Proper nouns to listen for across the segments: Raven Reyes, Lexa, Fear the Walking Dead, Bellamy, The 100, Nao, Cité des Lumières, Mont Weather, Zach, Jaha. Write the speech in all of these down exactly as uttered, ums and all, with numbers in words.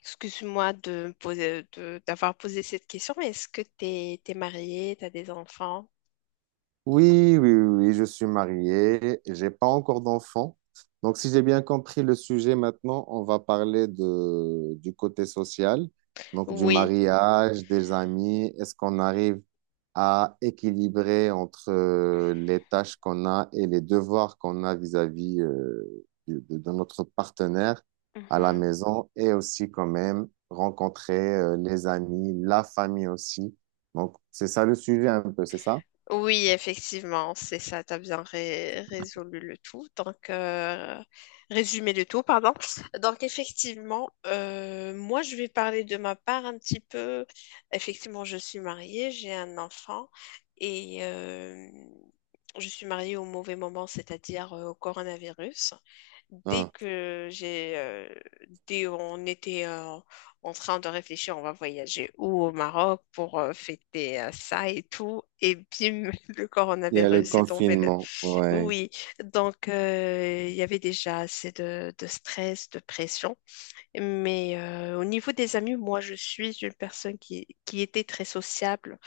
Excuse-moi de poser, de- d'avoir posé cette question, mais est-ce que t'es, t'es mariée, t'as des enfants? Oui, oui, oui, oui, je suis marié, j'ai pas encore d'enfant. Donc, si j'ai bien compris le sujet maintenant, on va parler de, du côté social, donc du Oui. mariage, des amis. Est-ce qu'on arrive à équilibrer entre euh, les tâches qu'on a et les devoirs qu'on a vis-à-vis euh, du- de, de notre partenaire à la maison et aussi quand même rencontrer euh, les amis, la famille aussi. Donc, c'est ça le sujet un peu, c'est ça? Oui, effectivement, c'est ça, tu as bien ré- résolu le tout. Donc, euh, résumé le tout, pardon. Donc, effectivement, euh, moi, je vais parler de ma part un petit peu. Effectivement, je suis mariée, j'ai un enfant et euh, je suis mariée au mauvais moment, c'est-à-dire euh, au coronavirus. Dès que j'ai, euh, dès on était, euh, en train de réfléchir, on va voyager où au Maroc pour euh, fêter euh, ça et tout. Et bim, le Il y a le coronavirus est tombé. le- confinement, ouais. Oui, oui. Donc euh, il y avait déjà assez de, de stress, de pression. Mais euh, au niveau des amis, moi, je suis une personne qui, qui était très sociable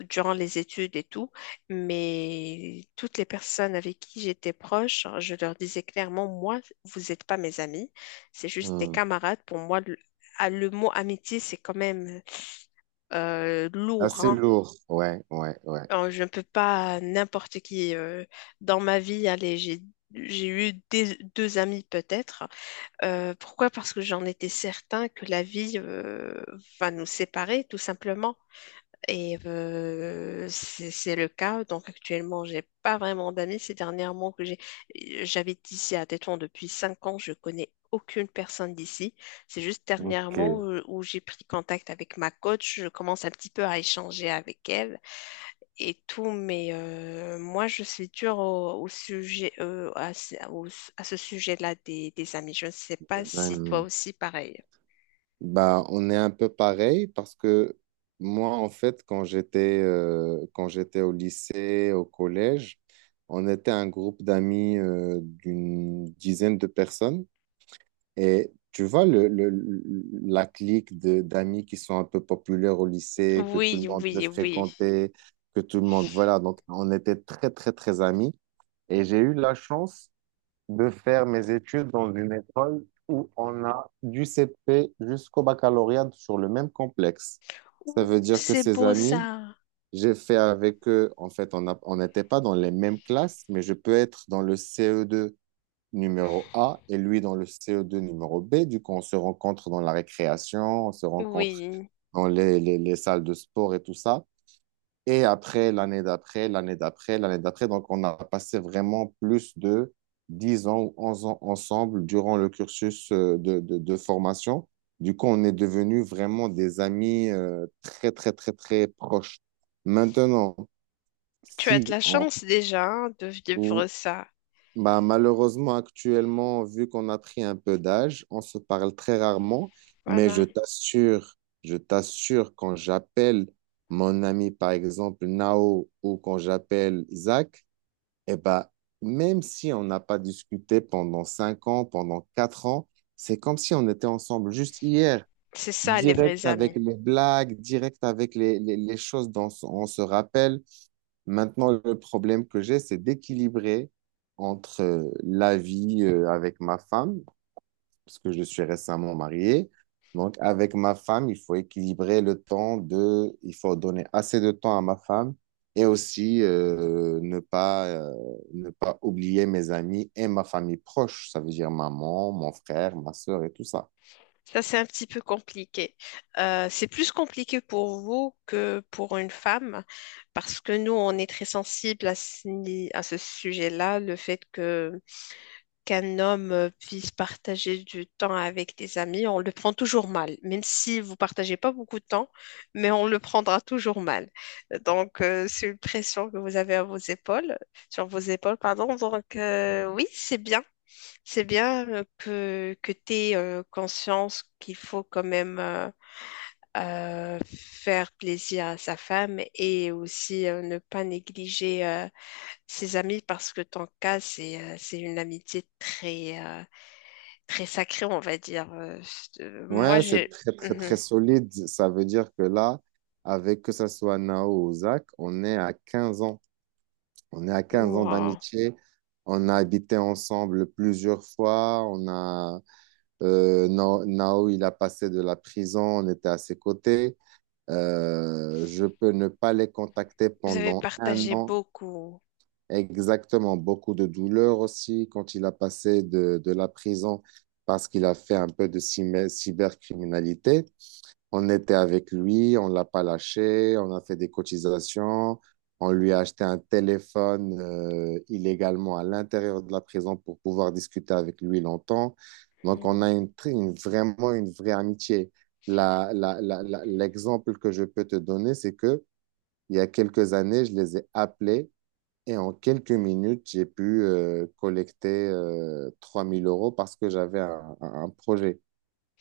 durant les études et tout, mais toutes les personnes avec qui j'étais proche, je leur disais clairement, moi, vous n'êtes pas mes amis, c'est juste des Hmm. camarades. Pour moi, le, ah, le mot amitié, c'est quand même euh, lourd, Assez hein. lourd, ouais, ouais, ouais. Alors, je ne peux pas n'importe qui euh, dans ma vie, allez, j'ai j'ai eu des- deux amis peut-être. Euh, pourquoi? Parce que j'en étais certain que la vie euh, va nous séparer, tout simplement. Et euh, c'est c'est le cas. Donc actuellement, j'ai pas vraiment d'amis. Ces dernièrement que j'ai, j'habite ici à Tétouan depuis cinq ans. Je connais aucune personne d'ici. C'est juste Ok, dernièrement les euh, où j'ai pris contact avec ma coach. Je commence un petit peu à échanger avec elle et tout. Mais euh, moi, je suis dure au, au sujet, euh, à, ce au- à ce sujet-là des, des amis. Je ne sais pas si toi amis. aussi pareil. Bah, on est un peu pareil parce que moi, en fait, quand j'étais euh, quand j'étais au lycée, au collège, on était un groupe d'amis euh, d'une dizaine de personnes. Et tu vois, le, le- le- la clique de- d'amis qui sont un peu populaires au lycée, que tout le Oui, monde veut oui, oui. fréquenter, que tout le monde, voilà. Donc, on était très, très, très amis. Et j'ai eu la chance de faire mes études dans une école où on a du C P jusqu'au baccalauréat sur le même complexe. Ça Ouh, veut dire que c'est ces beau amis, ça. j'ai fait avec eux, en fait, on a- on n'était pas dans les mêmes classes, mais je peux être dans le C E deux numéro A et lui dans le C E deux numéro B. Du coup, on se rencontre dans la récréation, on se rencontre Oui. dans les, les les salles de sport et tout ça. Et après, l'année d'après, l'année d'après, l'année d'après. Donc, on a passé vraiment plus de dix ans ou onze ans ensemble durant le cursus euh, de, de, de formation. Du coup, on est devenus vraiment des amis euh, très, très, très, très proches. Maintenant, Tu as de si la chance déjà hein, de on, vivre ça. bah, malheureusement, actuellement, vu qu'on a pris un peu d'âge, on se parle très rarement, mais je Voilà. t'assure, je t'assure, quand j'appelle mon ami, par exemple, Nao, ou quand j'appelle Zach, eh bah, même si on n'a pas discuté pendant cinq ans, pendant quatre ans, c'est comme si on était ensemble juste hier, C'est ça, les direct vrais avec amis. les blagues, direct avec les, les, les choses dont on se rappelle. Maintenant, le problème que j'ai, c'est d'équilibrer entre euh, la vie euh, avec ma femme, parce que je suis récemment marié. Donc, avec ma femme, il faut équilibrer le temps de, il faut donner assez de temps à ma femme et aussi euh, ne pas, euh, ne pas oublier mes amis et ma famille proche, ça veut dire maman, mon frère, ma sœur et tout ça. Ça, c'est un petit peu compliqué. Euh, c'est plus compliqué pour vous que pour une femme, parce que nous, on est très sensible à ce, ni- à ce sujet-là, le fait que qu'un homme euh, puisse partager du temps avec des amis, on le prend toujours mal. Même si vous partagez pas beaucoup de temps, mais on le prendra toujours mal. Donc, euh, c'est une pression que vous avez à vos épaules, sur vos épaules, pardon. Donc, euh, oui, c'est bien. C'est bien euh, que, que tu aies euh, conscience qu'il faut quand même euh, euh, faire plaisir à sa femme et aussi euh, ne pas négliger euh, ses amis parce que ton cas, c'est euh, c'est une amitié très, euh, très sacré, on va dire. Euh, c'est- euh, moi, Ouais, c'est j'ai. très, très, très Mhm. solide. Ça veut dire que là, avec que ça soit Nao ou Zach, on est à quinze ans. On est à quinze ans Moi, d'amitié. On a habité ensemble plusieurs fois. On a, euh, Nao, Nao, il a passé de la prison. On était à ses côtés. Euh, je peux ne pas les contacter vous avez pendant un partagé an. beaucoup. Exactement. Beaucoup de douleur aussi quand il a passé de, de la prison parce qu'il a fait un peu de cyber- cybercriminalité. On était avec lui, on l'a pas lâché, on a fait des cotisations, on lui a acheté un téléphone euh, illégalement à l'intérieur de la prison pour pouvoir discuter avec lui longtemps. Donc, on Mhm. a une, tr- une- vraiment une vraie amitié. La- la- la- la- l'exemple que je peux te donner, c'est que il y a quelques années, je les ai appelés et en quelques minutes, j'ai pu euh, collecter euh, trois mille euros parce que j'avais un un- un projet.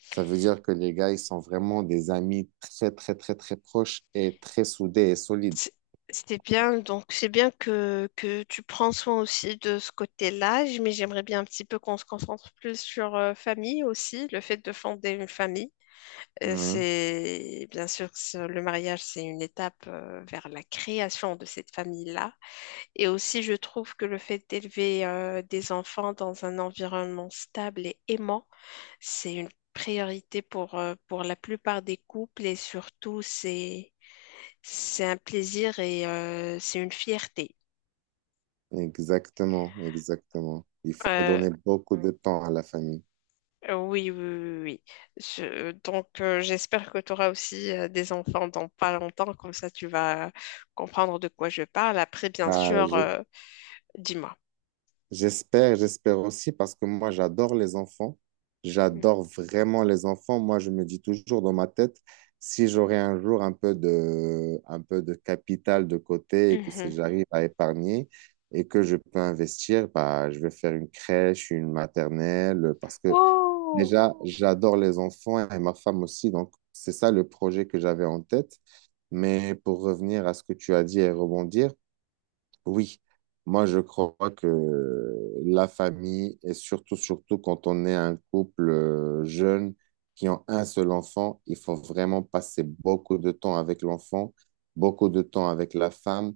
Ça veut dire que les gars, ils sont vraiment des amis très, très, très, très proches et très soudés et solides. C'est c'est bien, donc c'est bien que, que tu prends soin aussi de ce côté-là, j- mais j'aimerais bien un petit peu qu'on se concentre plus sur euh, famille aussi, le fait de fonder une famille. Euh, Ouais, C'est bien sûr ce- le mariage, c'est une étape euh, vers la création de cette famille-là. Et aussi, je trouve que le fait d'élever euh, des enfants dans un environnement stable et aimant, c'est une priorité pour, euh, pour la plupart des couples et surtout, c'est, c'est un plaisir et euh, c'est une fierté. exactement, exactement. Il faut Euh, donner beaucoup de temps à la famille. Euh, Oui, oui, oui, oui, oui. Je- donc, euh, j'espère que tu auras aussi euh, des enfants dans pas longtemps, comme ça tu vas comprendre de quoi je parle. Après, bien Bah, sûr, j'ai- euh, dis-moi. J'espère, j'espère aussi parce que moi, j'adore les enfants. J'adore vraiment les enfants. Moi, je me dis toujours dans ma tête, si j'aurais un jour un peu de, un peu de capital de côté et que si Mhm. j'arrive à épargner et que je peux investir, bah, je vais faire une crèche, une maternelle parce que Oh, déjà, j'adore les enfants et ma femme aussi. Donc, c'est ça le projet que j'avais en tête. Mais pour revenir à ce que tu as dit et rebondir, oui, moi je crois que la famille, et surtout, surtout quand on est un couple euh, jeune qui ont un seul enfant, il faut vraiment passer beaucoup de temps avec l'enfant, beaucoup de temps avec la femme,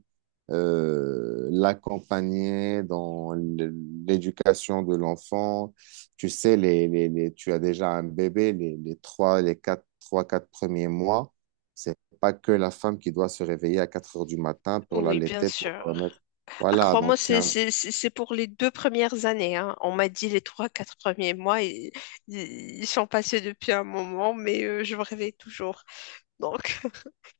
euh, l'accompagner dans l- l'éducation de l'enfant. Tu sais, les, les, les- tu as déjà un bébé, les, les trois, les quatre, trois, quatre premiers mois. C'est pas que la femme qui doit se réveiller à quatre heures du matin pour oui, bien l'allaiter, pour sûr. le remettre Ah, voilà, crois-moi, donc c'est c'est un... c'est- c'est- c'est pour les deux premières années, hein. On m'a dit les trois, quatre premiers mois, ils, ils- ils sont passés depuis un moment, mais euh, je me réveille toujours. Donc,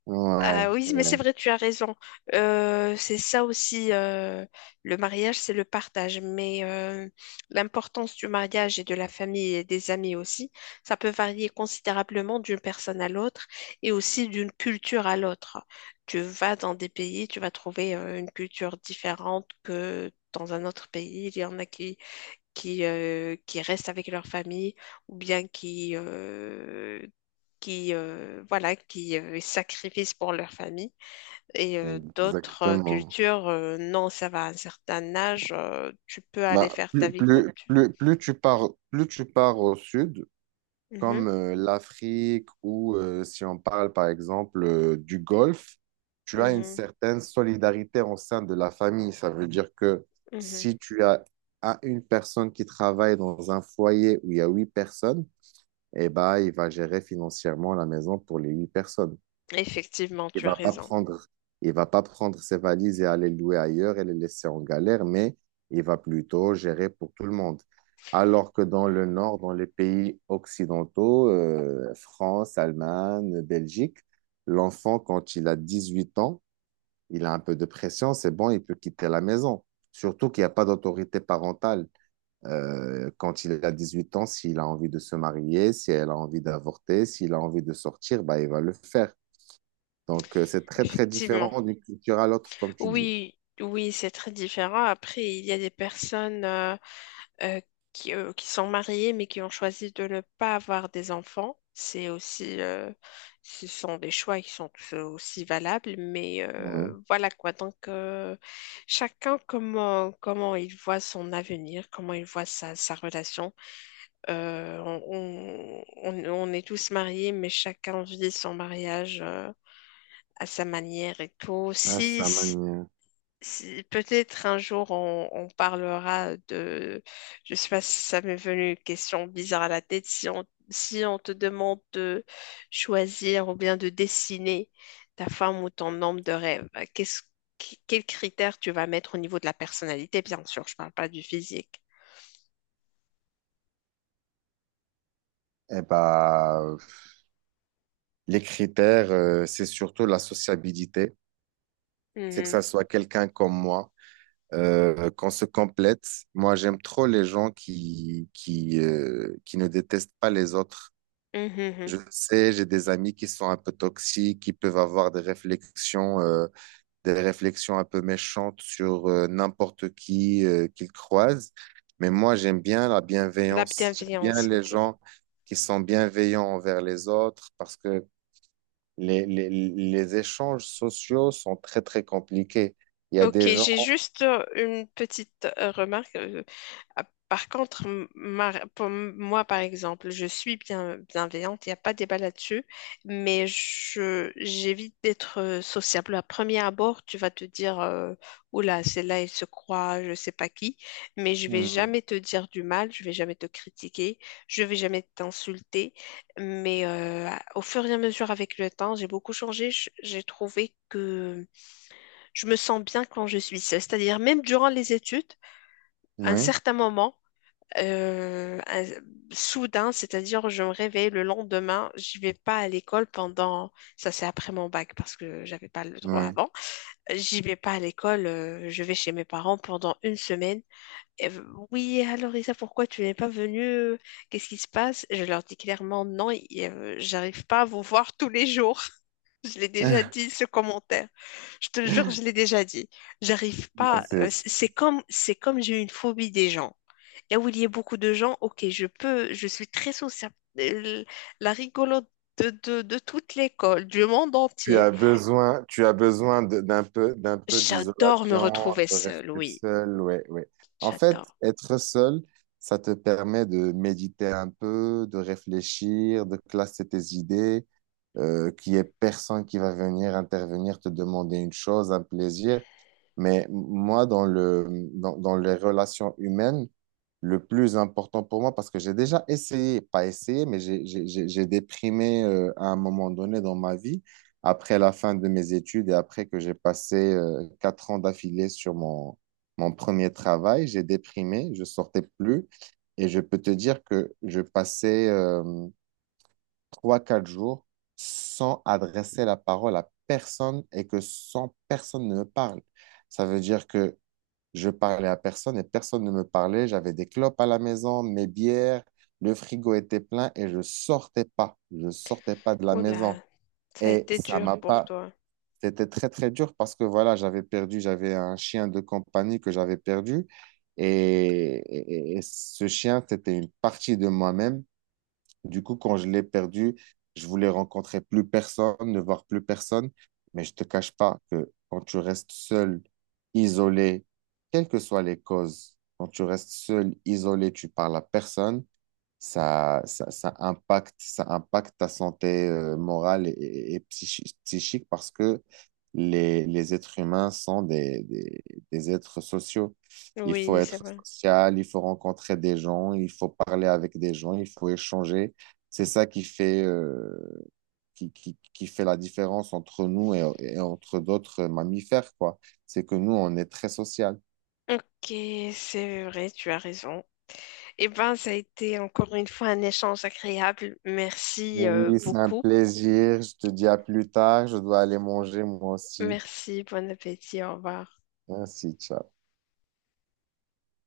Ouais, ah oui, mais c'est ouais, vrai, tu as raison. Euh, c'est ça aussi, euh, le mariage, c'est le partage. Mais euh, l'importance du mariage et de la famille et des amis aussi, ça peut varier considérablement d'une personne à l'autre et aussi d'une culture à l'autre. Tu vas dans des pays, tu vas trouver euh, une culture différente que dans un autre pays. Il y en a qui qui, euh, qui restent avec leur famille ou bien qui, euh, qui, euh, voilà, qui euh, sacrifient pour leur famille. Et euh, d'autres euh, exactement. cultures, euh, non, ça va à un certain âge, euh, tu peux Bah, aller faire ta plus, vie comme plus, tu plus, plus tu pars, plus tu pars au sud, veux. comme Mhm, euh, l'Afrique ou euh, si on parle par exemple euh, du Golfe, tu as une mhm, certaine solidarité au sein de la famille. Ça veut dire que mhm. si tu as, as une personne qui travaille dans un foyer où il y a huit personnes, eh ben, il va gérer financièrement la maison pour les huit personnes. Effectivement, Il tu as va pas raison. prendre, il va pas prendre ses valises et aller louer ailleurs et les laisser en galère, mais il va plutôt gérer pour tout le monde. Alors que dans le nord, dans les pays occidentaux, euh, France, Allemagne, Belgique, l'enfant, quand il a dix-huit ans, il a un peu de pression, c'est bon, il peut quitter la maison. Surtout qu'il n'y a pas d'autorité parentale. Euh, quand il a dix-huit ans, s'il a envie de se marier, si elle a envie d'avorter, s'il a envie de sortir, bah, il va le faire. Donc, euh, c'est très, très Effectivement. différent d'une culture à l'autre, comme tu dis. Oui, oui, c'est très différent. Après, il y a des personnes. euh, euh, qui, euh, qui sont mariés mais qui ont choisi de ne pas avoir des enfants. C'est aussi, euh, ce sont des choix qui sont tous aussi valables, mais Ouais, euh, voilà quoi. Donc, euh, chacun comment, comment il voit son avenir, comment il voit sa, sa relation. Euh, on, on, on est tous mariés, mais chacun vit son mariage euh, à sa manière et tout. à Si, sa si, manière. si- Peut-être un jour on, on parlera de, je sais pas si ça m'est venu une question bizarre à la tête, si on, si on te demande de choisir ou bien de dessiner ta femme ou ton homme de rêve, qu'est-ce, qu- quels critères tu vas mettre au niveau de la personnalité, bien sûr, je parle pas du physique. Eh ben, les critères, euh, c'est surtout la sociabilité. C'est que Mhm. ça soit quelqu'un comme moi, euh, qu'on se complète. Moi, j'aime trop les gens qui, qui, euh, qui ne détestent pas les autres. Mhm, mhm. Je sais, j'ai des amis qui sont un peu toxiques, qui peuvent avoir des réflexions, euh, des réflexions un peu méchantes sur euh, n'importe qui euh, qu'il croise. Mais moi, j'aime bien la La bienveillance. J'aime bien bienveillance, les ok. gens qui sont bienveillants envers les autres parce que les, les, les échanges sociaux sont très, très compliqués. Il y a Ok, des gens. j'ai juste euh, une petite euh, remarque. euh, ah, Par contre, m- ma- pour m- moi, par exemple, je suis bien, bienveillante, il n'y a pas de débat là-dessus, mais je, j'évite d'être euh, sociable. À premier abord, tu vas te dire, euh, oula, celle-là, elle se croit, je sais pas qui, mais je vais Mhm. jamais te dire du mal, je vais jamais te critiquer, je vais jamais t'insulter. Mais euh, au fur et à mesure avec le temps, j'ai beaucoup changé. Je- J'ai trouvé que je me sens bien quand je suis seule. C'est-à-dire, même durant les études, à un Oui, certain moment, euh, un- soudain, c'est-à-dire, je me réveille le lendemain, je vais pas à l'école pendant, ça c'est après mon bac parce que j'avais pas le droit oui. avant. J'y vais pas à l'école, euh, je vais chez mes parents pendant une semaine. Et, euh, oui, alors Isa, pourquoi tu n'es pas venue? euh, Qu'est-ce qui se passe? Je leur dis clairement non, et, euh, j'arrive pas à vous voir tous les jours. Je l'ai déjà dit, ce commentaire. Je te le jure, je l'ai déjà dit. J'arrive Non, pas. c'est- euh, c- C'est comme, c'est comme j'ai une phobie des gens. Là où il y a beaucoup de gens, ok, je peux, je suis très sociable. Euh, La rigolote de, de, de toute l'école, du monde Tu entier. as besoin, tu as besoin de- d'un peu, d'un peu J'adore me d'isolation, retrouver de seule, rester oui. seul, ouais, ouais. En fait, J'adore. être seul, ça te permet de méditer un peu, de réfléchir, de classer tes idées, euh, qu'il n'y ait personne qui va venir intervenir, te demander une chose, un plaisir. Mais moi, dans le, dans, dans les relations humaines, le plus important pour moi parce que j'ai déjà essayé, pas essayé, mais j'ai j'ai- j'ai- j'ai déprimé euh, à un moment donné dans ma vie, après la fin de mes études et après que j'ai passé euh, quatre ans d'affilée sur mon, mon premier travail, j'ai déprimé, je sortais plus et je peux te dire que je passais euh, trois, quatre jours sans adresser la parole à personne et que sans personne ne me parle. Ça veut dire que je parlais à personne et personne ne me parlait. J'avais des clopes à la maison, mes bières, le frigo était plein et je sortais pas. Je sortais pas de la maison. Oula, ça a Et été ça dur m'a Mhm. pour pas. toi. C'était très, très dur parce que voilà, j'avais perdu, j'avais un chien de compagnie que j'avais perdu. Et, et- et ce chien, c'était une partie de moi-même. Du coup, quand je l'ai perdu, je voulais rencontrer plus personne, ne voir plus personne. Mais je te cache pas que quand tu restes seul, isolé, quelles que soient les causes, quand tu restes seul, isolé, tu parles à personne, ça, ça, ça impacte, ça impacte ta santé euh, morale et, et- et psychi- psychique parce que les, les êtres humains sont des, des, des êtres sociaux. Il faut Oui, c'est être vrai. social, il faut rencontrer des gens, il faut parler avec des gens, il faut échanger. C'est ça qui fait, euh, qui, qui, qui fait la différence entre nous et, et entre d'autres mammifères, quoi. C'est que nous, on est très social. Ok, c'est vrai, tu as raison. Eh ben, ça a été encore une fois un échange agréable. Merci euh, Oui, c'est un beaucoup. plaisir. Je te dis à plus tard. Je dois aller manger moi aussi. Merci, bon appétit, au revoir. Merci, ciao.